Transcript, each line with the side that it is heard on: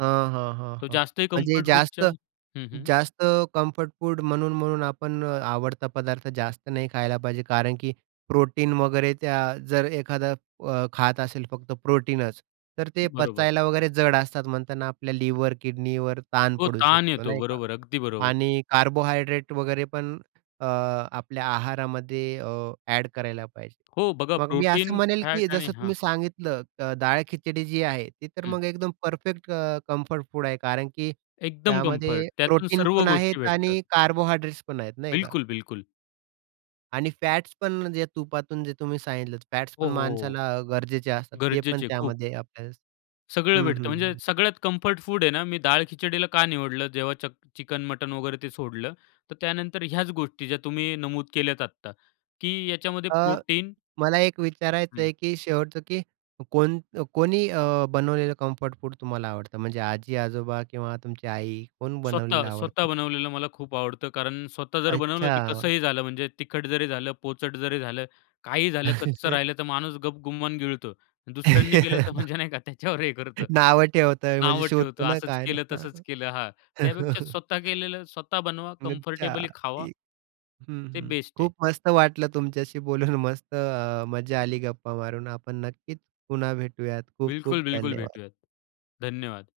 right: हां, हां, हां,
left: तो
right: हां.
left: जास्त आहे
right: म्हणजे
left: कम्फर्ट
right: जास्त
left: फूडच्या हं, हं.
right: जास्त कम्फर्ट फूड म्हणून-म्हणून आपण अ, आवडता पदार्थ जास्त नाही खायला पाहिजे कारण की प्रोटीन वगैरे त्या जर एखादा अ, खात असेल फक्त प्रोटीनच तर ते
left: बरोबर.
right: पचायला वगैरे जड असतात म्हणतात ना आपल्या लिवर, किडनीवर ताण
left: हो,
right: पडू
left: ताण
right: शकतो
left: येतो.
right: नाही का
left: बरोबर, अगदी बरोबर.
right: आणि कार्बोहायड्रेट वगैरे पण अ, आपल्या आहारामध्ये अ, अ‍ॅड करायला पाहिजे.
left: हो, बघा
right: मग मी असं
left: प्रोटीन,
right: म्हणेल
left: फॅट
right: की
left: आणि
right: जसं
left: हां.
right: तुम्ही सांगितलं अ, डाळ खिचडी जी आहे, ती तर
left: हं.
right: मग एकदम परफेक्ट अ, कम्फर्ट फूड आहे कारण की
left: एकदम कम्फर्ट,
right: त्यामध्ये
left: त्यातून
right: प्रोटीन
left: सर्व
right: पण
left: गोष्टी
right: आहेत
left: भेटतात.
right: आणि कार्बोहायड्रेट्स पण आहेत नाही का.
left: बिलकुल, बिलकुल.
right: आणि फॅट्स पण जे तुपातून जे तुम्ही सांगितल, फॅट्स
left: हो,
right: पण
left: हो, हो, हो.
right: माणसाला गरजेचे असतात. ते पण
left: गरजेचे खूप.
right: त्यामध्ये आपल्याला
left: सगळं
right: हं,
left: भेटतं, म्हणजे
right: हं.
left: सगळ्यात कम्फर्ट फूड आहे ना, मी डाळ खिचडीला का निवडलं, जेव्हा चक चिकन मटण वगैरे ते सोडलं, तर त्यानंतर ह्याच गोष्टी ज्या तुम्ही नमूद केल्या आता की याच्यामध्ये
right: अ,
left: प्रोटीन
right: मला एक विचारायचं
left: हं.
right: आहे, की शेवटचं की कोण अ, कोणी अ, बनवलेलं कम्फर्ट फूड तुम्हाला आवडतं? म्हणजे आजी-आजोबा किंवा तुमची आई, कोण
left: स्वतः,
right: बनवलेलं
left: स्वतः
right: आवडतं?
left: बनवलेलं मला खूप आवडतं, कारण स्वतः जर बनवलं, तर
right: अच्छा.
left: कसंही झालं म्हणजे तिखट जरी झालं, पोचट जरी झालं, काहीही झालं, कच्चं राहिलं, तर माणूस गपगुमान गिळतो. दुसऱ्यांनी केलं, तर म्हणजे नाही का त्याच्यावर हे करतं,
right: नावं ठेवत आहेत म्हणजे
left: नावं ठेवतो,
right: शोधता ना
left: असंच
right: काय ना?
left: केलं,
right: हां,
left: तसंच
right: हां.
left: केलं. हां, त्यापेक्षा स्वतः केलेलं, स्वतः बनवा,
right: अच्छा.
left: कम्फर्टेबली खावा.
right: [unintelligible] हं,
left: ते
right: हं.
left: बेस्ट आहे.
right: खूप मस्त वाटलं तुमच्याशी बोलून, मस्त अ, मज्जा आली गप्पा मारून. आपण नक्कीच पुन्हा भेटूयात. खूप-खूप
left: बिलकुल-बिलकुल
right: धन्यवाद.
left: भेटूयात. धन्यवाद.